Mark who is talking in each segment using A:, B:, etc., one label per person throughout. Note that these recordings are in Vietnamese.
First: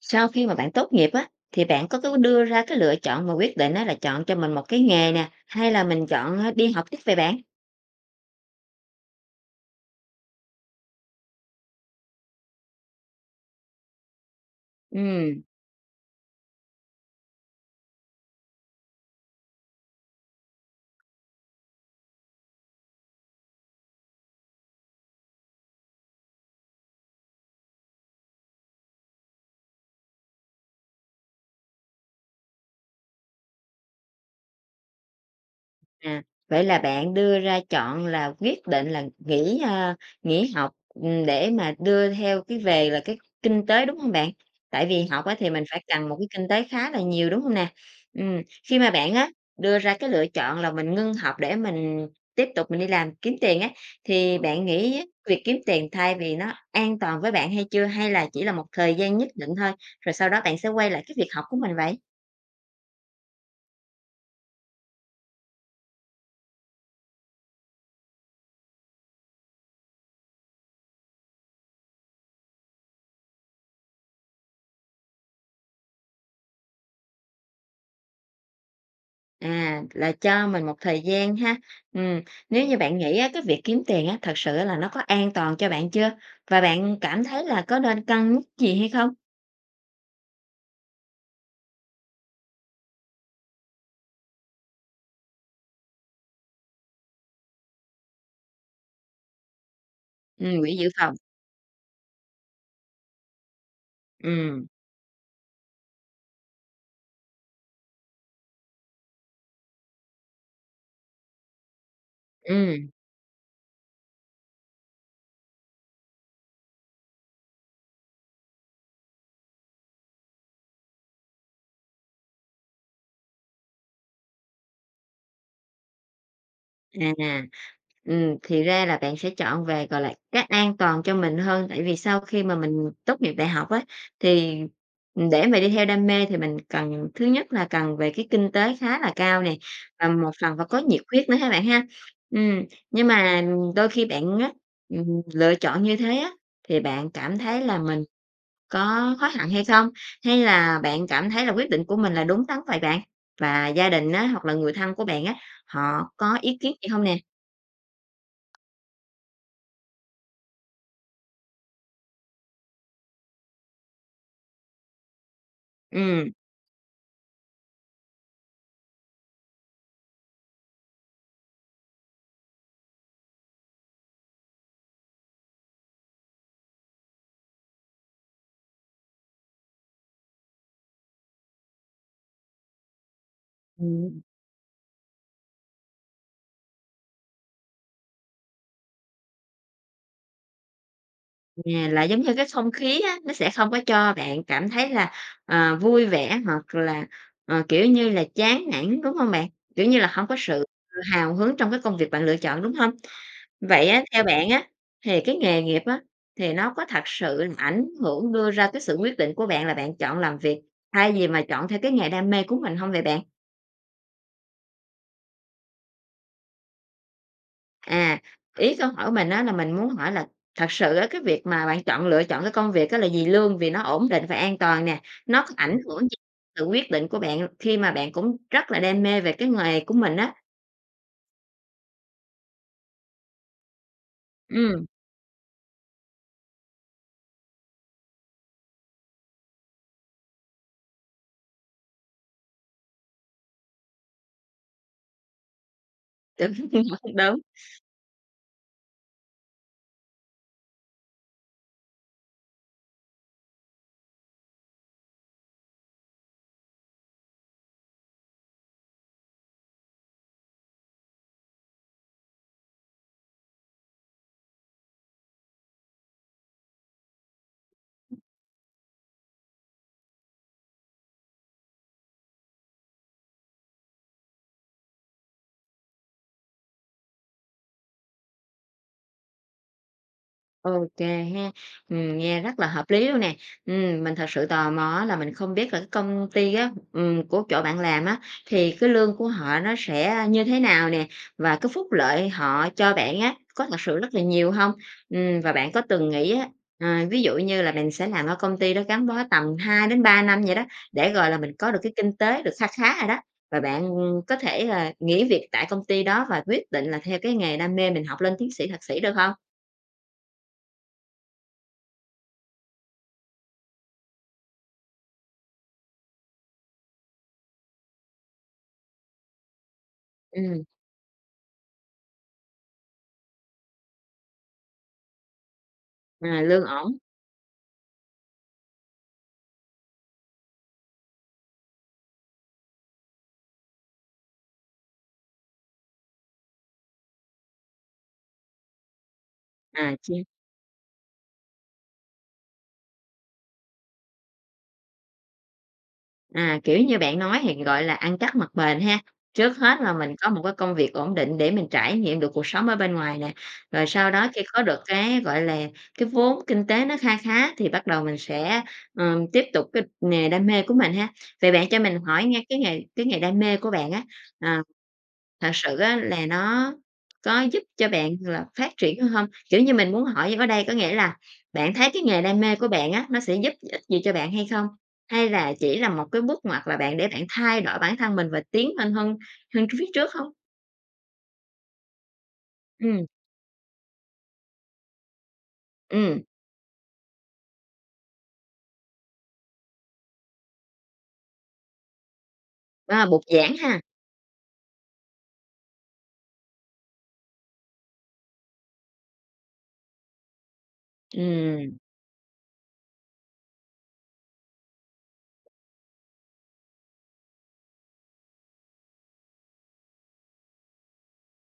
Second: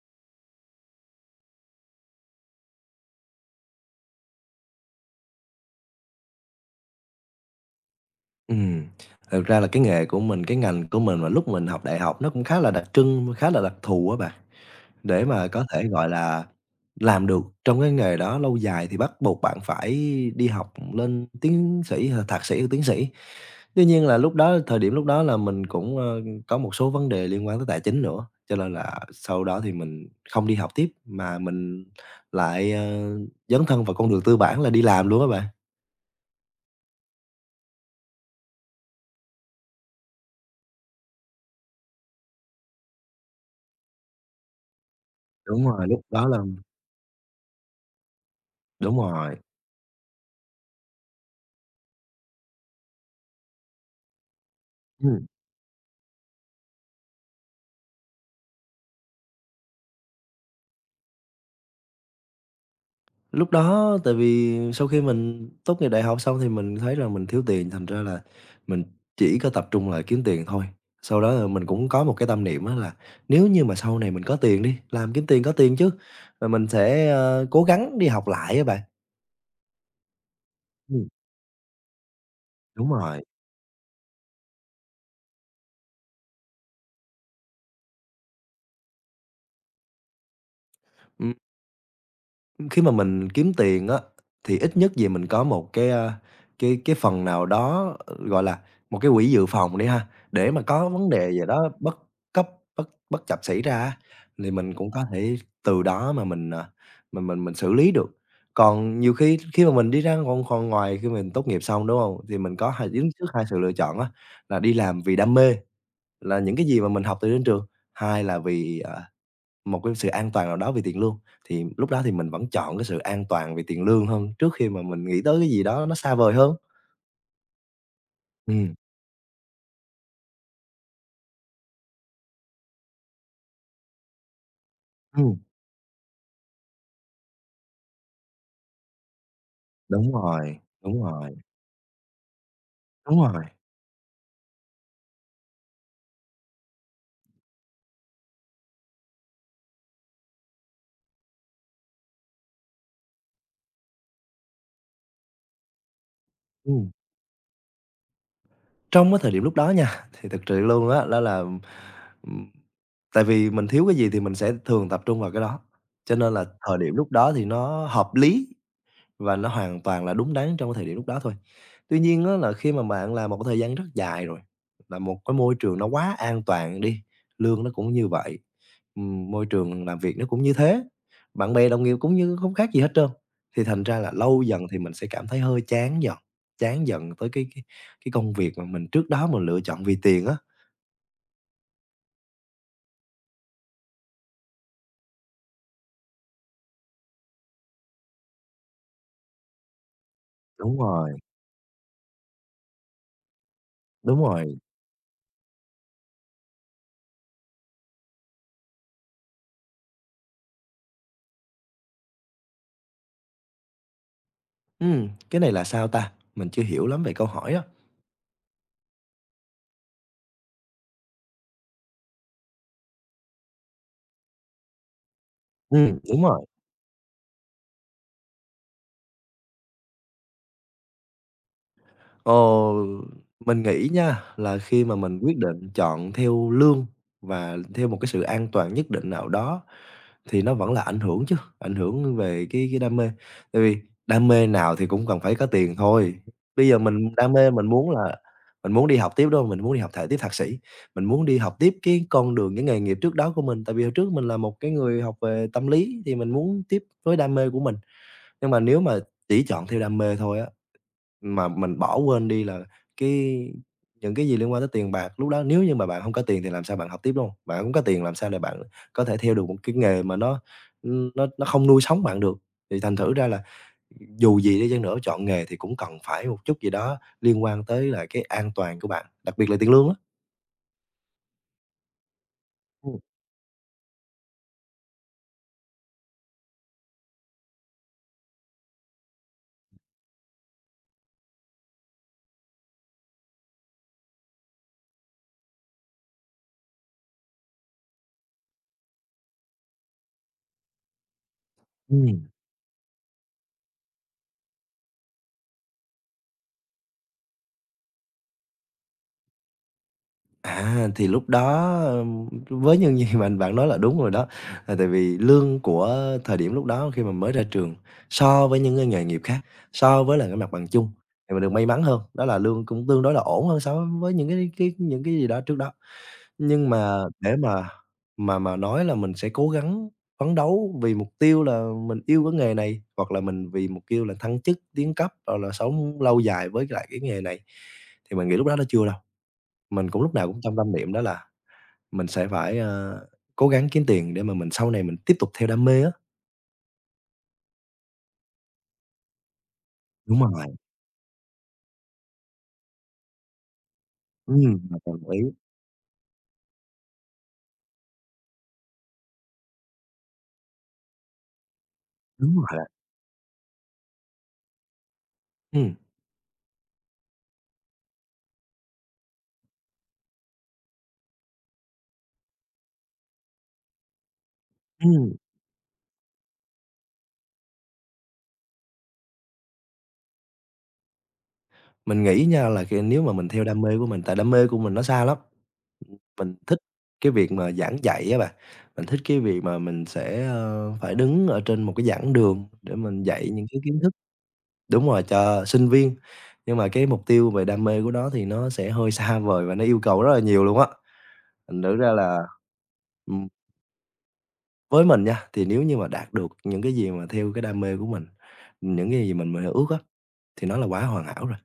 A: Sau khi mà bạn tốt nghiệp á, thì bạn có cái đưa ra cái lựa chọn mà quyết định á là chọn cho mình một cái nghề nè, hay là mình chọn, đi học tiếp về bạn?
B: Ừm, Thực ra là cái nghề của mình, cái ngành của mình mà lúc mình học đại học nó cũng khá là đặc trưng, khá là đặc thù á bạn. Để
A: Ừm.
B: mà có thể, gọi là, làm được trong cái nghề đó lâu dài thì bắt buộc bạn phải đi học lên tiến sĩ hoặc thạc sĩ hoặc tiến sĩ. Tuy nhiên là lúc đó thời điểm lúc đó là mình cũng, có một số vấn đề liên quan tới tài chính nữa, cho nên là sau đó thì mình không đi học tiếp mà mình lại, dấn thân vào con đường tư bản là đi làm luôn á bạn.
A: À, vậy là bạn đưa ra chọn là quyết định là nghỉ, nghỉ học, để mà đưa theo cái về là cái kinh tế, đúng không bạn? Tại vì học á thì mình
B: Đúng
A: phải
B: rồi, lúc
A: cần một cái
B: đó là
A: kinh tế khá là nhiều, đúng không nè? Ừm, khi mà
B: đúng
A: bạn á,
B: rồi.
A: đưa ra cái lựa chọn là mình ngưng học để mình tiếp tục mình đi làm kiếm tiền á, thì bạn nghĩ á, việc kiếm tiền thay vì nó an toàn với bạn hay chưa? Hay là chỉ là một thời gian nhất định thôi, rồi sau đó bạn sẽ quay lại cái việc học của mình vậy?
B: Lúc đó tại vì sau khi mình tốt nghiệp đại học xong thì mình thấy là mình thiếu tiền, thành ra là mình chỉ có tập trung là kiếm tiền thôi. Sau đó là mình cũng có một cái tâm niệm á là nếu như mà sau này mình có tiền đi, làm kiếm tiền có tiền chứ, rồi mình sẽ, cố gắng đi học lại á bạn.
A: À, là cho mình một thời
B: Ừm,
A: gian ha. Ừm, nếu như
B: đúng
A: bạn nghĩ
B: rồi.
A: á, cái việc kiếm tiền á, thật sự là nó có an toàn cho bạn chưa? Và bạn cảm thấy là có nên cân nhắc gì hay không?
B: Ừm. Khi mà mình kiếm tiền á, thì ít nhất gì mình có một cái, cái phần nào đó, gọi là, một cái quỹ dự phòng đi ha, để mà
A: Quỹ
B: có
A: dự
B: vấn
A: phòng.
B: đề gì đó bất cấp, bất bất trập xảy ra á, thì
A: Ừm.
B: mình cũng có thể từ đó mà mình, à, mình mình xử lý được. Còn nhiều khi khi mà mình đi ra còn còn ngoài khi mình tốt nghiệp xong, đúng không? Thì mình có
A: Ừm.
B: đứng trước hai sự lựa chọn á, là đi làm vì đam mê, là những cái gì mà mình học từ đến trường, hai là vì một cái sự an toàn nào đó về tiền lương, thì lúc đó thì mình vẫn chọn cái sự an toàn về tiền lương hơn, trước khi mà mình nghĩ tới cái gì đó nó xa vời hơn.
A: À, thì
B: Ừm,
A: ra là bạn sẽ chọn về, gọi là, cách an toàn cho mình hơn, tại vì sau khi mà mình tốt nghiệp đại học á, thì
B: ừm,
A: để mà đi theo đam mê thì mình cần thứ nhất là cần về cái kinh tế khá là cao nè, và
B: đúng
A: một phần
B: rồi,
A: phải có nhiệt
B: đúng
A: huyết
B: rồi,
A: nữa ha bạn ha. Ừm, nhưng
B: đúng
A: mà
B: rồi,
A: đôi khi bạn á, ừm, lựa chọn như thế á, thì bạn cảm thấy là mình có hối hận hay không? Hay là bạn cảm thấy là quyết định của mình là đúng đắn vậy bạn? Và gia đình á, hoặc là người thân của bạn á, họ có ý kiến gì
B: ừm.
A: không nè?
B: Trong cái thời điểm lúc đó nha, thì thực sự luôn á, đó là, ừm, tại vì mình thiếu cái gì thì mình sẽ thường tập trung vào cái đó, cho
A: Ừm,
B: nên là thời điểm lúc đó thì nó hợp lý. Và nó hoàn toàn là đúng đắn trong cái thời điểm lúc đó thôi. Tuy nhiên á là khi mà bạn làm một cái thời gian rất dài rồi, là một cái môi trường nó quá an toàn đi, lương nó cũng như vậy, môi trường làm việc nó cũng như thế, bạn bè đồng nghiệp cũng như không khác gì hết trơn, thì thành ra là
A: Ừm.
B: lâu dần thì mình sẽ cảm thấy hơi chán dần tới cái công việc mà mình trước đó mình lựa chọn vì tiền á.
A: À, là giống như cái không khí á, nó sẽ không có cho bạn cảm thấy là, ờ, vui vẻ hoặc là, ờ, kiểu như là, chán nản, đúng hông bạn? Kiểu như là, hổng có sự
B: Đúng rồi,
A: hào hứng trong cái công việc bạn lựa chọn, đúng hông? Vậy á,
B: đúng
A: theo bạn
B: rồi.
A: á, thì cái nghề nghiệp á, thì nó có thật sự là ảnh hưởng đưa ra cái sự quyết định của bạn là bạn chọn làm việc thay vì mà chọn theo cái nghề đam mê của mình hông vậy bạn?
B: Cái này là sao ta? Mình chưa hiểu lắm về câu hỏi á.
A: À, ý câu hỏi của mình á là mình muốn hỏi là thật sự á cái việc mà bạn chọn lựa chọn cái công việc á là vì lương, vì nó ổn định và an toàn nè, nó có
B: Ừ,
A: ảnh hưởng gì
B: đúng rồi.
A: sự quyết định của bạn khi mà bạn cũng rất là đam mê về cái nghề của mình á?
B: Ờ, mình nghĩ nha, là khi
A: Ừm,
B: mà mình quyết định chọn theo lương và theo một cái sự an toàn nhất định nào đó thì nó vẫn là ảnh hưởng chứ, ảnh hưởng về cái đam mê. Tại vì đam mê nào thì cũng cần phải có tiền thôi.
A: đúng,
B: Bây giờ mình đam
A: đúng.
B: mê mình muốn đi học tiếp, đúng hông? Mình muốn đi học tiếp thạc sĩ, mình muốn đi học tiếp cái con đường, cái nghề nghiệp trước đó của mình. Tại vì hồi trước mình là một cái người học về tâm lý thì mình muốn tiếp với đam mê của mình. Nhưng mà nếu mà chỉ chọn theo đam mê thôi á mà mình bỏ quên đi là cái những cái gì liên quan tới tiền bạc, lúc đó nếu như mà bạn không có tiền thì làm sao bạn học tiếp, đúng hông? Bạn không có tiền làm sao để bạn có thể theo được một cái nghề mà nó không nuôi sống bạn được. Thì thành thử ra là dù gì đi chăng nữa chọn nghề thì cũng cần phải một chút gì đó liên quan tới là cái an toàn của bạn, đặc biệt là tiền lương á.
A: OK ha, nghe rất là hợp
B: Ừm.
A: lý luôn nè. Mình thật sự tò mò á là mình không biết là cái công ty á, của chỗ bạn làm á, thì cái lương của họ nó sẽ như thế nào nè? Và cái phúc lợi họ cho bạn á, có thật sự rất là nhiều không? Và bạn có từng nghĩ á, ví dụ như là mình sẽ làm ở công ty đó gắn bó tầm hai đến ba năm vậy đó, để, gọi là, mình có được cái kinh
B: Ừm.
A: tế được kha khá rồi đó, và bạn có thể là nghỉ việc tại công ty đó và quyết định là theo cái nghề đam mê mình học lên tiến sĩ, thạc sĩ được không?
B: À, thì lúc đó, với những gì mà bạn nói là đúng rồi đó. Là tại vì lương của thời điểm lúc đó khi mà mới ra trường, so với những cái nghề nghiệp khác, so với là cái mặt
A: Ừm.
B: bằng chung, thì mình được may mắn hơn, đó là lương cũng tương đối là ổn hơn so với những cái những cái gì đó trước đó.
A: À, lương
B: Nhưng
A: ổn,
B: mà để mà nói là mình sẽ cố gắng phấn đấu vì mục tiêu là mình yêu cái nghề này, hoặc là mình vì mục tiêu là thăng chức, tiến cấp, hoặc là sống lâu dài với lại cái nghề này, thì mình nghĩ lúc đó nó chưa đâu. Mình
A: à,
B: cũng lúc nào
A: chi
B: cũng trong tâm niệm đó là mình sẽ phải, cố gắng kiếm tiền để mà mình sau này mình tiếp tục theo đam mê á.
A: à, kiểu như bạn nói thì, gọi là, ăn chắc mặc bền ha. Trước hết là mình
B: Đúng
A: có một
B: rồi,
A: cái công việc ổn định để mình trải nghiệm được cuộc sống ở bên ngoài nè, rồi sau đó khi có được
B: hoàn toàn đồng ý.
A: cái, gọi là, cái vốn kinh tế nó kha khá thì bắt đầu mình sẽ, tiếp tục cái nghề đam mê của mình ha. Vậy bạn cho mình hỏi
B: Đúng
A: nghe
B: rồi,
A: cái nghề đam mê của bạn á, ờ, thật
B: ừm,
A: sự á là nó có giúp cho bạn là phát triển hơn không? Kiểu như, mình muốn hỏi ở đây có nghĩa là bạn thấy cái nghề đam mê của bạn á, nó sẽ giúp ích gì cho bạn hay không?
B: ừm.
A: Hay là chỉ là một cái bước ngoặt là bạn để bạn thay đổi bản thân mình và tiến lên hơn hơn phía trước không?
B: Mình nghĩ nha là khi
A: Ừ.
B: nếu mà mình theo đam mê của mình tại đam mê của mình nó xa lắm,
A: Ừ.
B: mình thích cái việc mà giảng dạy á bạn, mình thích cái việc mà mình sẽ, phải đứng ở trên một cái giảng đường để mình
A: À, bục
B: dạy những
A: giảng
B: cái kiến
A: ha.
B: thức đúng rồi, cho sinh viên. Nhưng mà cái mục tiêu về đam mê của nó thì nó sẽ hơi xa vời và nó yêu cầu rất là nhiều luôn á, thành thử
A: Ừ.
B: ra là với mình nha, thì nếu như mà đạt được những cái gì mà theo cái đam mê của mình, những cái gì mình ước á, thì nó là quá hoàn hảo rồi.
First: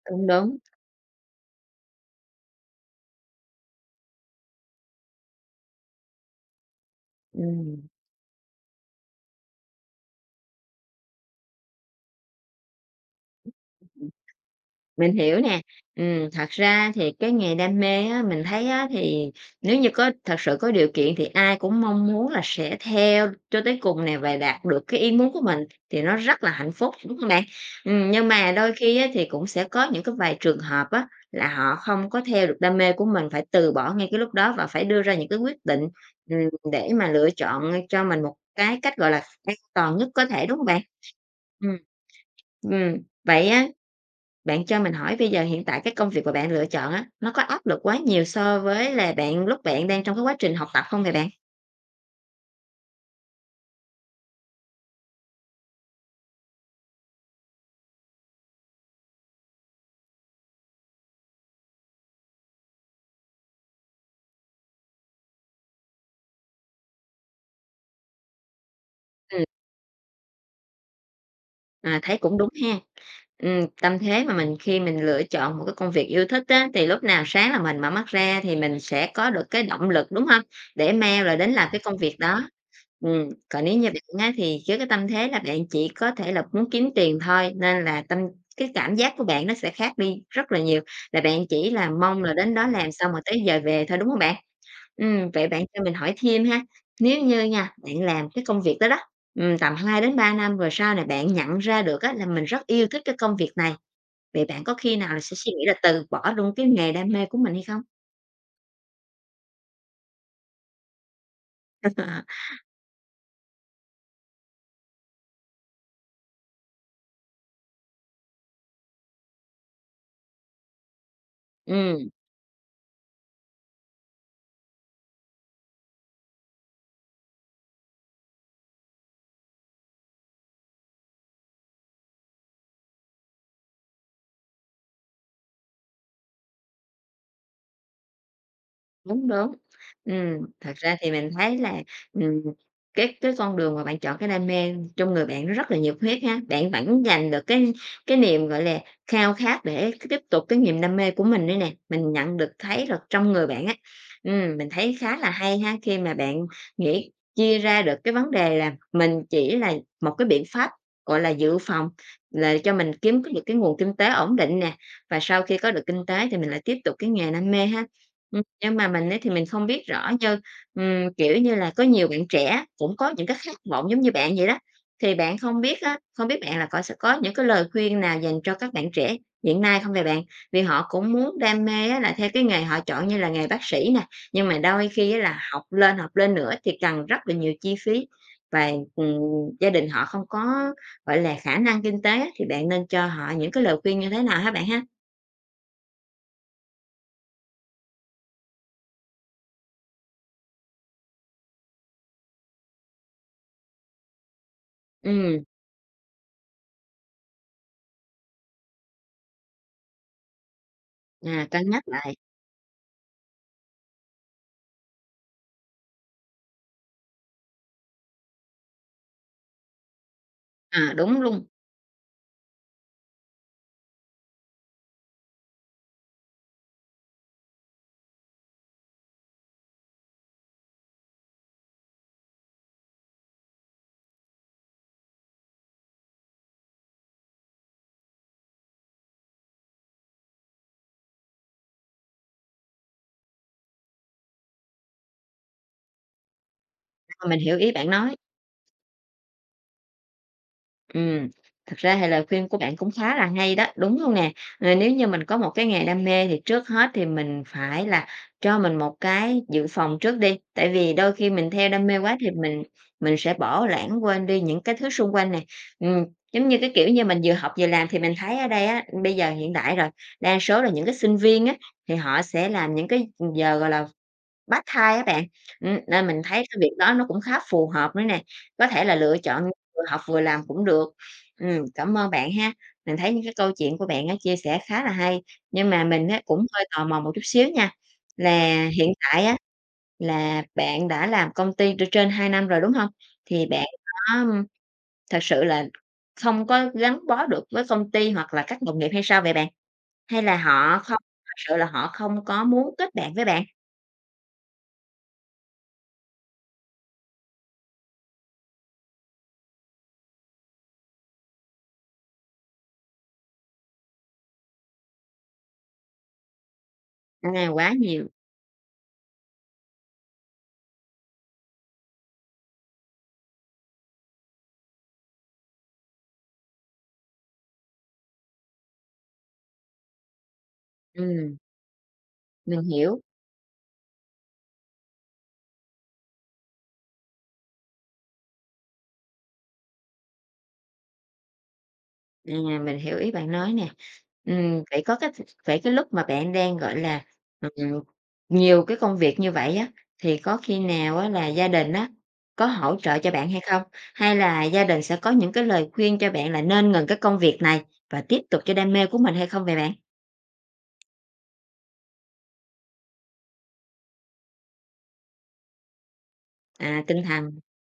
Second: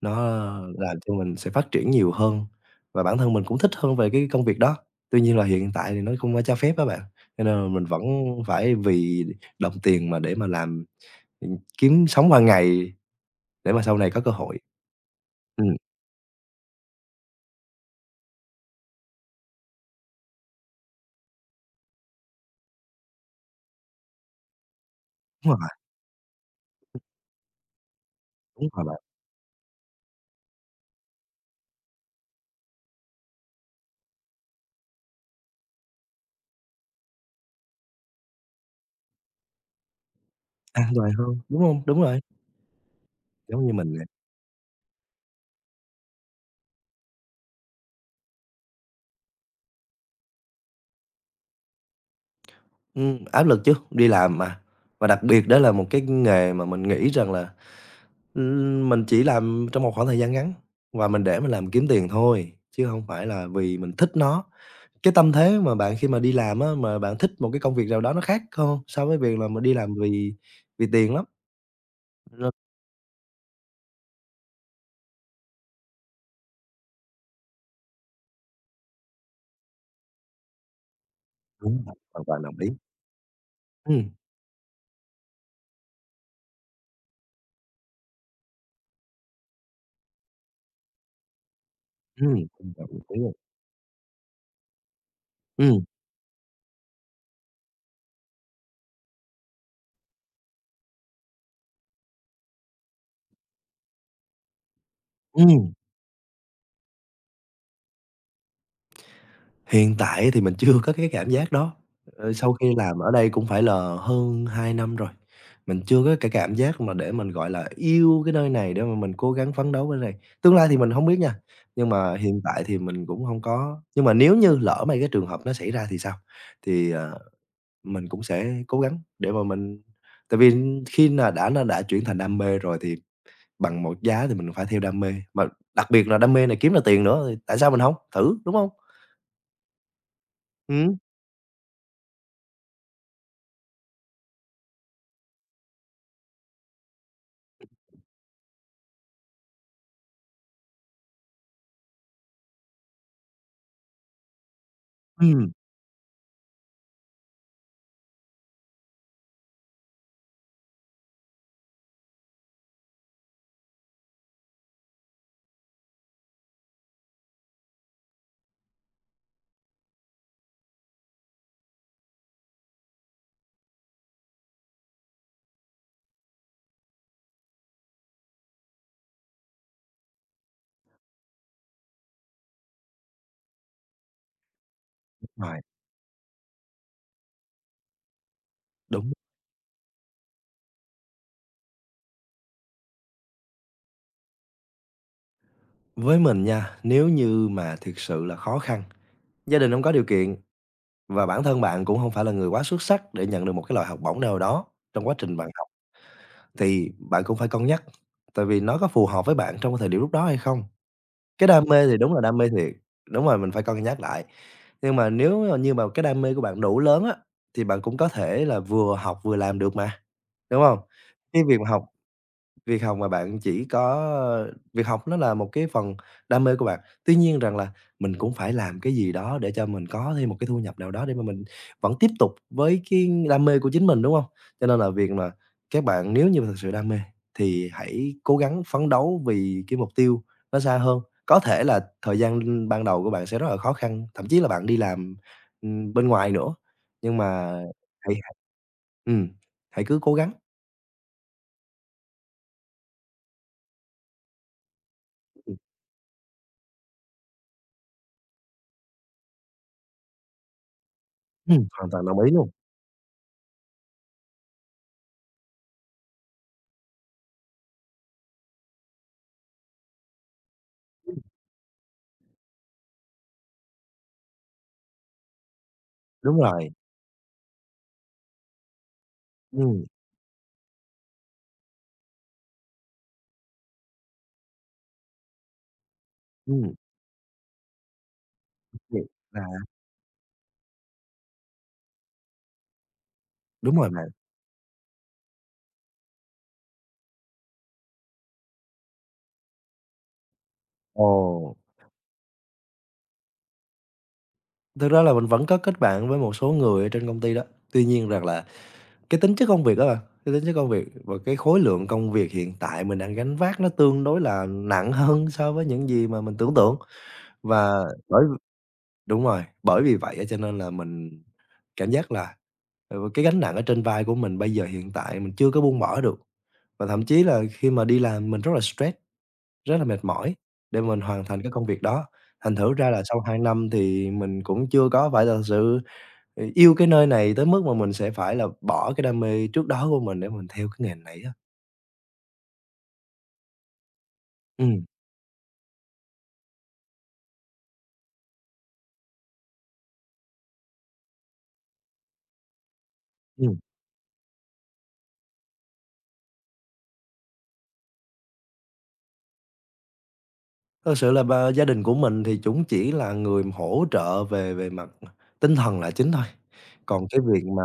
B: Nó
A: Đúng, đúng.
B: làm cho mình sẽ phát triển nhiều hơn và bản thân mình cũng thích hơn về cái công việc đó. Tuy nhiên là hiện tại thì nó không có cho phép á bạn, cho nên là mình
A: Ừm.
B: vẫn phải vì đồng tiền mà để mà làm, ừ, kiếm sống hàng ngày để mà sau này có cơ hội.
A: Mình hiểu nè.
B: Ừm,
A: Thật ra thì cái nghề đam mê á, mình thấy á, thì nếu như có thật sự có điều kiện thì ai cũng mong muốn là sẽ theo cho tới cùng nè và đạt được cái ý muốn của
B: đúng
A: mình
B: rồi,
A: thì nó rất là hạnh phúc, đúng không bạn? Nhưng mà
B: đúng
A: đôi
B: rồi
A: khi
B: bạn,
A: á, thì cũng sẽ có những cái vài trường hợp á, là họ không có theo được đam mê của mình, phải từ bỏ ngay cái lúc đó và phải đưa ra những cái quyết định, ừm, để mà lựa chọn cho mình một cái cách, gọi là, an toàn nhất có thể, đúng không bạn?
B: an toàn hơn, đúng
A: Ừm,
B: không? Đúng rồi,
A: ừm, vậy
B: giống
A: á
B: như mình nè.
A: bạn cho mình hỏi bây giờ hiện tại cái công việc của bạn lựa chọn á, nó có áp lực quá nhiều so với là bạn lúc bạn đang trong cái quá trình học tập không vậy bạn?
B: Áp lực chứ, đi làm mà, và đặc biệt đó là một cái nghề mà mình nghĩ rằng là ừm, mình chỉ làm trong một khoảng thời gian ngắn và mình để mình làm kiếm tiền thôi, chứ hông phải là vì mình thích nó. Cái tâm thế mà bạn khi mà đi làm á, mà bạn thích một cái công việc nào đó nó khác hơn so với việc
A: Ừm.
B: là mình đi làm vì vì tiền lắm.
A: À, thấy cũng đúng
B: Nó
A: ha. Tâm thế mà mình khi mình lựa chọn một cái công việc yêu thích á, thì lúc nào sáng là mình mở mắt ra thì mình sẽ có được cái động lực, đúng không? Để mau là đến làm cái
B: Đúng rồi,
A: công việc
B: hoàn toàn
A: đó.
B: đồng ý.
A: Còn nếu như
B: Ừm,
A: bạn á, thì với cái tâm thế là bạn chỉ có thể là muốn kiếm tiền thôi, nên là cái cảm giác của bạn nó sẽ khác đi rất là nhiều, là bạn chỉ là mong là đến đó
B: đồng
A: làm xong
B: ý
A: rồi
B: luôn.
A: tới giờ về thôi, đúng không bạn? Vậy bạn cho
B: Ừm,
A: mình hỏi thêm ha, nếu như nha, bạn làm cái công việc đó đó, tầm 2-3 năm rồi sau này bạn nhận ra được á là mình rất yêu thích cái công việc này, vậy bạn có khi nào là sẽ suy nghĩ
B: ừm.
A: là từ bỏ luôn cái nghề đam mê của mình hay không?
B: Hiện tại thì mình chưa có cái cảm giác đó, ờ, sau khi làm ở đây cũng phải là hơn 2 năm rồi, mình chưa có cái cảm giác mà để mình, gọi là, yêu cái nơi này để mà mình cố gắng phấn đấu với này. Tương lai thì mình không biết nha, nhưng
A: Ừm.
B: mà hiện tại thì mình cũng không có, nhưng mà nếu như lỡ may cái trường hợp nó xảy ra thì sao? Thì, mình cũng sẽ cố gắng để mà mình tại vì khi là đã nó đã chuyển thành đam mê rồi thì bằng một giá thì mình phải theo đam mê, mà đặc biệt là đam mê này kiếm ra tiền nữa thì tại sao mình không thử, đúng không?
A: Đúng, đúng. Thật
B: Ừm, ừm,
A: ra thì mình thấy là, ừm, cái con đường mà bạn chọn, cái đam mê trong người bạn nó rất là nhiệt huyết ha, bạn vẫn giành được cái niềm, gọi là, khao khát để cứ tiếp tục cái niềm đam mê của mình đây nè, mình nhận được thấy được trong người bạn á. Mình thấy khá là hay ha, khi mà bạn nghĩ chia ra được cái vấn đề là mình chỉ là một cái biện pháp, gọi là, dự phòng, là cho mình kiếm có được cái nguồn kinh tế ổn định nè, và sau khi có được kinh tế thì mình lại tiếp tục cái nghề đam mê ha. Nhưng mà mình á thì mình không biết rõ như, kiểu như là, có nhiều bạn trẻ cũng có những cái khát vọng giống như bạn vậy đó, thì bạn không biết á, không biết bạn là có sẽ có những cái lời khuyên nào dành cho các bạn trẻ hiện nay không về bạn? Vì họ cũng muốn đam mê á là theo cái nghề họ chọn như là nghề bác sĩ nè, nhưng mà đôi khi á là học lên nữa thì cần rất là nhiều chi phí và,
B: Đúng.
A: gia đình họ không có, gọi là, khả năng kinh tế á, thì bạn nên cho họ những cái lời khuyên như thế nào hả bạn ha?
B: Với mình nha, nếu như mà thực sự là khó khăn, gia đình không có điều kiện và bản thân bạn cũng không phải là người quá xuất sắc để nhận được một cái loại học bổng nào đó trong quá trình
A: Ừm,
B: bạn học, thì bạn cũng phải cân nhắc, tại vì nó có phù hợp với bạn trong cái thời điểm lúc đó hay không? Cái
A: à,
B: đam
A: cân nhắc
B: mê thì đúng
A: lại.
B: là đam mê thiệt, đúng rồi, mình phải cân nhắc lại. Nhưng mà nếu như mà cái đam mê của bạn đủ lớn á, thì bạn cũng có thể là vừa học vừa làm được mà, đúng không?
A: À, đúng
B: Cái
A: luôn.
B: việc mà học Việc học mà bạn chỉ có việc học nó là một cái phần đam mê của bạn, tuy nhiên rằng là mình cũng phải làm cái gì đó để cho mình có thêm một cái thu nhập nào đó để mà mình vẫn tiếp tục với cái đam mê của chính mình, đúng không? Cho nên là việc mà các bạn nếu như mà thực sự đam mê thì hãy cố gắng phấn đấu vì cái mục tiêu nó xa hơn. Có thể là thời gian ban đầu của bạn sẽ rất là khó khăn, thậm chí là bạn đi làm, bên ngoài nữa, nhưng
A: Ờ, mình
B: mà
A: hiểu ý bạn
B: hãy
A: nói.
B: hãy hãy cứ cố gắng.
A: Ừm, thật ra thì lời khuyên của bạn cũng khá là hay đó, đúng không nè. Ờ, nếu như mình có một
B: Ừm,
A: cái nghề đam mê thì trước hết thì mình phải là cho mình một cái dự phòng trước đi, tại vì đôi khi mình theo đam
B: hoàn
A: mê
B: toàn
A: quá
B: đồng ý
A: thì
B: luôn.
A: mình sẽ bỏ lãng quên đi những cái thứ xung quanh này. Ừm, giống như cái kiểu như mình vừa học vừa làm thì mình thấy ở đây á, bây giờ hiện đại rồi, đa số là những cái sinh viên á, thì họ sẽ làm những cái giờ, gọi là, bắt thai á bạn, nên mình
B: Đúng
A: thấy cái
B: rồi,
A: việc đó nó cũng khá phù hợp nữa nè, có thể là lựa chọn vừa
B: ừm,
A: học vừa làm cũng được. Cảm ơn bạn ha, mình thấy những cái câu chuyện của bạn á chia sẻ khá là hay, nhưng mà mình á cũng hơi
B: ừm,
A: tò mò một chút xíu nha, là hiện
B: vậy
A: tại á
B: là
A: là bạn đã làm công ty trên 2 năm rồi, đúng hông? Thì bạn
B: đúng rồi bạn.
A: có, thật sự là không có gắn bó được với công ty hoặc là các đồng nghiệp hay sao vậy bạn? Hay là họ không thật
B: Ồ,
A: sự là họ không có muốn kết bạn với bạn?
B: thực ra là mình vẫn có kết bạn với một số người ở trên công ty đó. Tuy nhiên rằng là cái tính chất công việc đó, bạn, cái tính chất công việc và cái khối lượng công việc hiện tại mình đang gánh vác nó tương đối là nặng hơn so với những gì mà mình tưởng tượng.
A: À,
B: Và
A: quá nhiều.
B: bởi đúng rồi, bởi vì vậy á cho nên là mình cảm giác là, cái gánh nặng ở trên vai của mình bây giờ hiện tại mình chưa có buông bỏ được, và thậm chí là khi mà đi làm mình rất là stress. Rất là mệt mỏi để mình hoàn
A: Ừm,
B: thành cái công việc đó. Thành
A: mình
B: thử ra là
A: hiểu,
B: sau 2 năm thì mình cũng chưa có phải là sự, yêu cái nơi này tới mức mà mình sẽ phải là bỏ cái đam mê trước đó của mình để mình theo cái nghề này á.
A: à, mình hiểu ý bạn nói nè. Ừm, vậy
B: Ừm,
A: có cái vậy cái lúc mà bạn đang, gọi là, ừm, nhiều cái công việc như vậy á, thì có khi nào á là gia đình á, có hỗ trợ cho bạn hay không? Hay là gia đình sẽ có những cái lời khuyên cho bạn là nên ngừng cái công việc này và tiếp tục cho đam mê của mình hay không vậy bạn?
B: Thật sự là bà gia đình của mình thì chúng chỉ là người hỗ trợ về về mặt tinh thần là chính thôi,
A: À, tinh
B: còn cái
A: thần.
B: việc mà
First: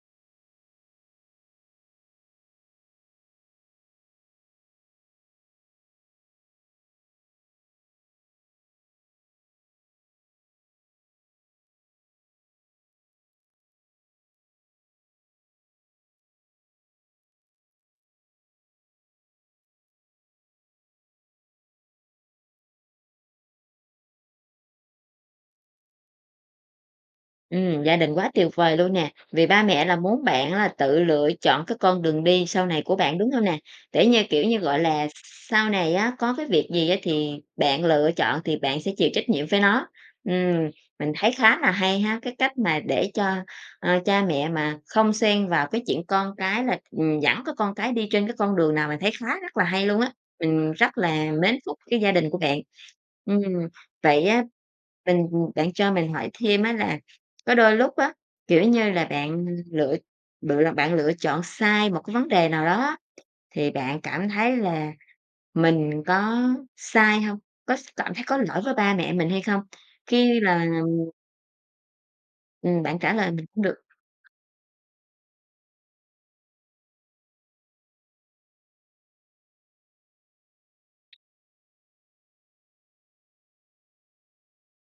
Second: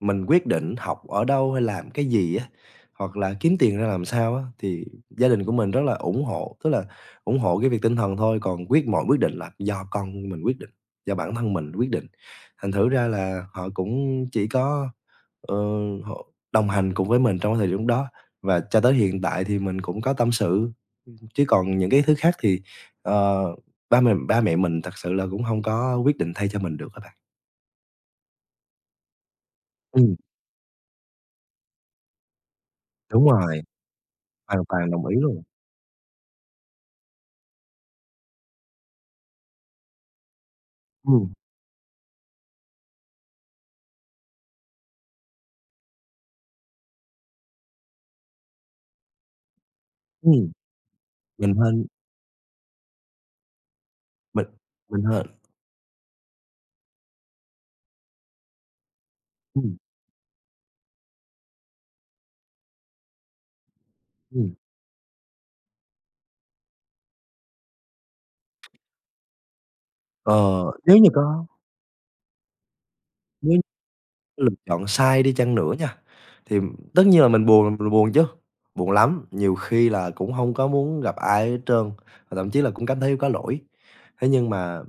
B: mình quyết định học ở đâu hay làm cái gì á, hoặc là kiếm tiền ra làm sao á, thì gia đình của mình rất là ủng hộ, tức là ủng hộ cái việc tinh thần thôi, còn mọi quyết định là do con mình quyết định, do bản thân mình quyết định. Thành thử ra là họ cũng chỉ có, ờ, họ đồng hành cùng với mình trong cái thời điểm đó, và cho tới hiện tại thì mình cũng có tâm sự. Chứ còn những cái thứ khác thì, ờ, ba mẹ mình thật sự là cũng hông có quyết định thay cho mình được á bạn.
A: Gia đình quá tuyệt vời luôn nè, vì ba mẹ là
B: Ừm,
A: muốn bạn là tự lựa chọn cái con đường đi sau này của bạn,
B: đúng
A: đúng không nè?
B: rồi,
A: Để như, kiểu như,
B: hoàn
A: gọi
B: toàn đồng
A: là,
B: ý luôn.
A: sau này á, có cái việc gì á thì bạn lựa chọn thì bạn sẽ chịu trách nhiệm với nó. Ừm, mình
B: Ừm,
A: thấy khá là hay ha, cái cách mà để cho, ờ, cha mẹ mà không xen vào cái chuyện con cái là, dẫn cái con cái đi trên cái con đường nào mình thấy khá rất là hay luôn á.
B: ừm,
A: Mình rất là
B: mình
A: mến phục
B: hên
A: cái gia đình của bạn. Ừm, vậy á
B: mình mình hên
A: mình bạn cho mình hỏi thêm á là có đôi lúc á, kiểu như là,
B: ừm,
A: lựa bạn lựa chọn sai một cái vấn đề nào đó, thì bạn cảm
B: ừm.
A: thấy là mình có sai hông? Có cảm thấy có lỗi với ba mẹ mình hay không? Khi
B: Ờ,
A: là,
B: nếu như có
A: bạn trả lời mình
B: nếu
A: cũng được.
B: lựa chọn sai đi chăng nữa nha, thì tất nhiên là mình buồn chứ, buồn lắm, nhiều khi là cũng hông có muốn gặp ai hết trơn, và thậm chí là cũng cảm thấy có lỗi. Thế nhưng mà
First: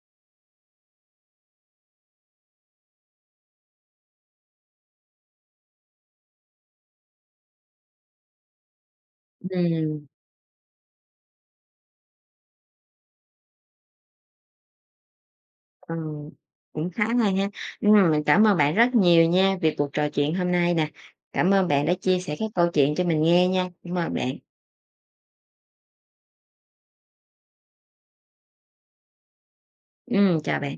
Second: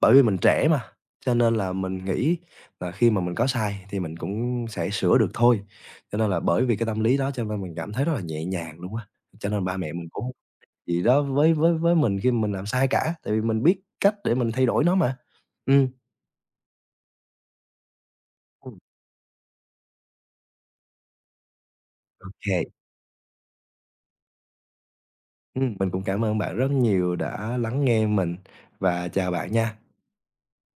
B: Bởi vì mình trẻ mà, cho nên là mình nghĩ là khi mà mình có sai thì mình cũng sẽ sửa được thôi. Cho nên là bởi vì cái tâm lý đó cho nên mình cảm thấy rất là nhẹ nhàng luôn á, cho nên ba mẹ
A: Ừm,
B: mình cũng không gì đó với với mình khi mình làm sai cả, tại vì mình biết cách để mình thay đổi nó mà. Ừm.
A: ừ, cũng khá hay ha. Mình cảm ơn bạn
B: Ừm.
A: rất nhiều nha vì cuộc trò chuyện hôm nay nè. Cảm ơn bạn đã chia
B: Ô
A: sẻ cái
B: kê,
A: câu chuyện cho mình nghe nha. Cảm ơn bạn.
B: mình cũng cảm ơn bạn rất nhiều đã lắng nghe mình và chào bạn nha.
A: Chào bạn.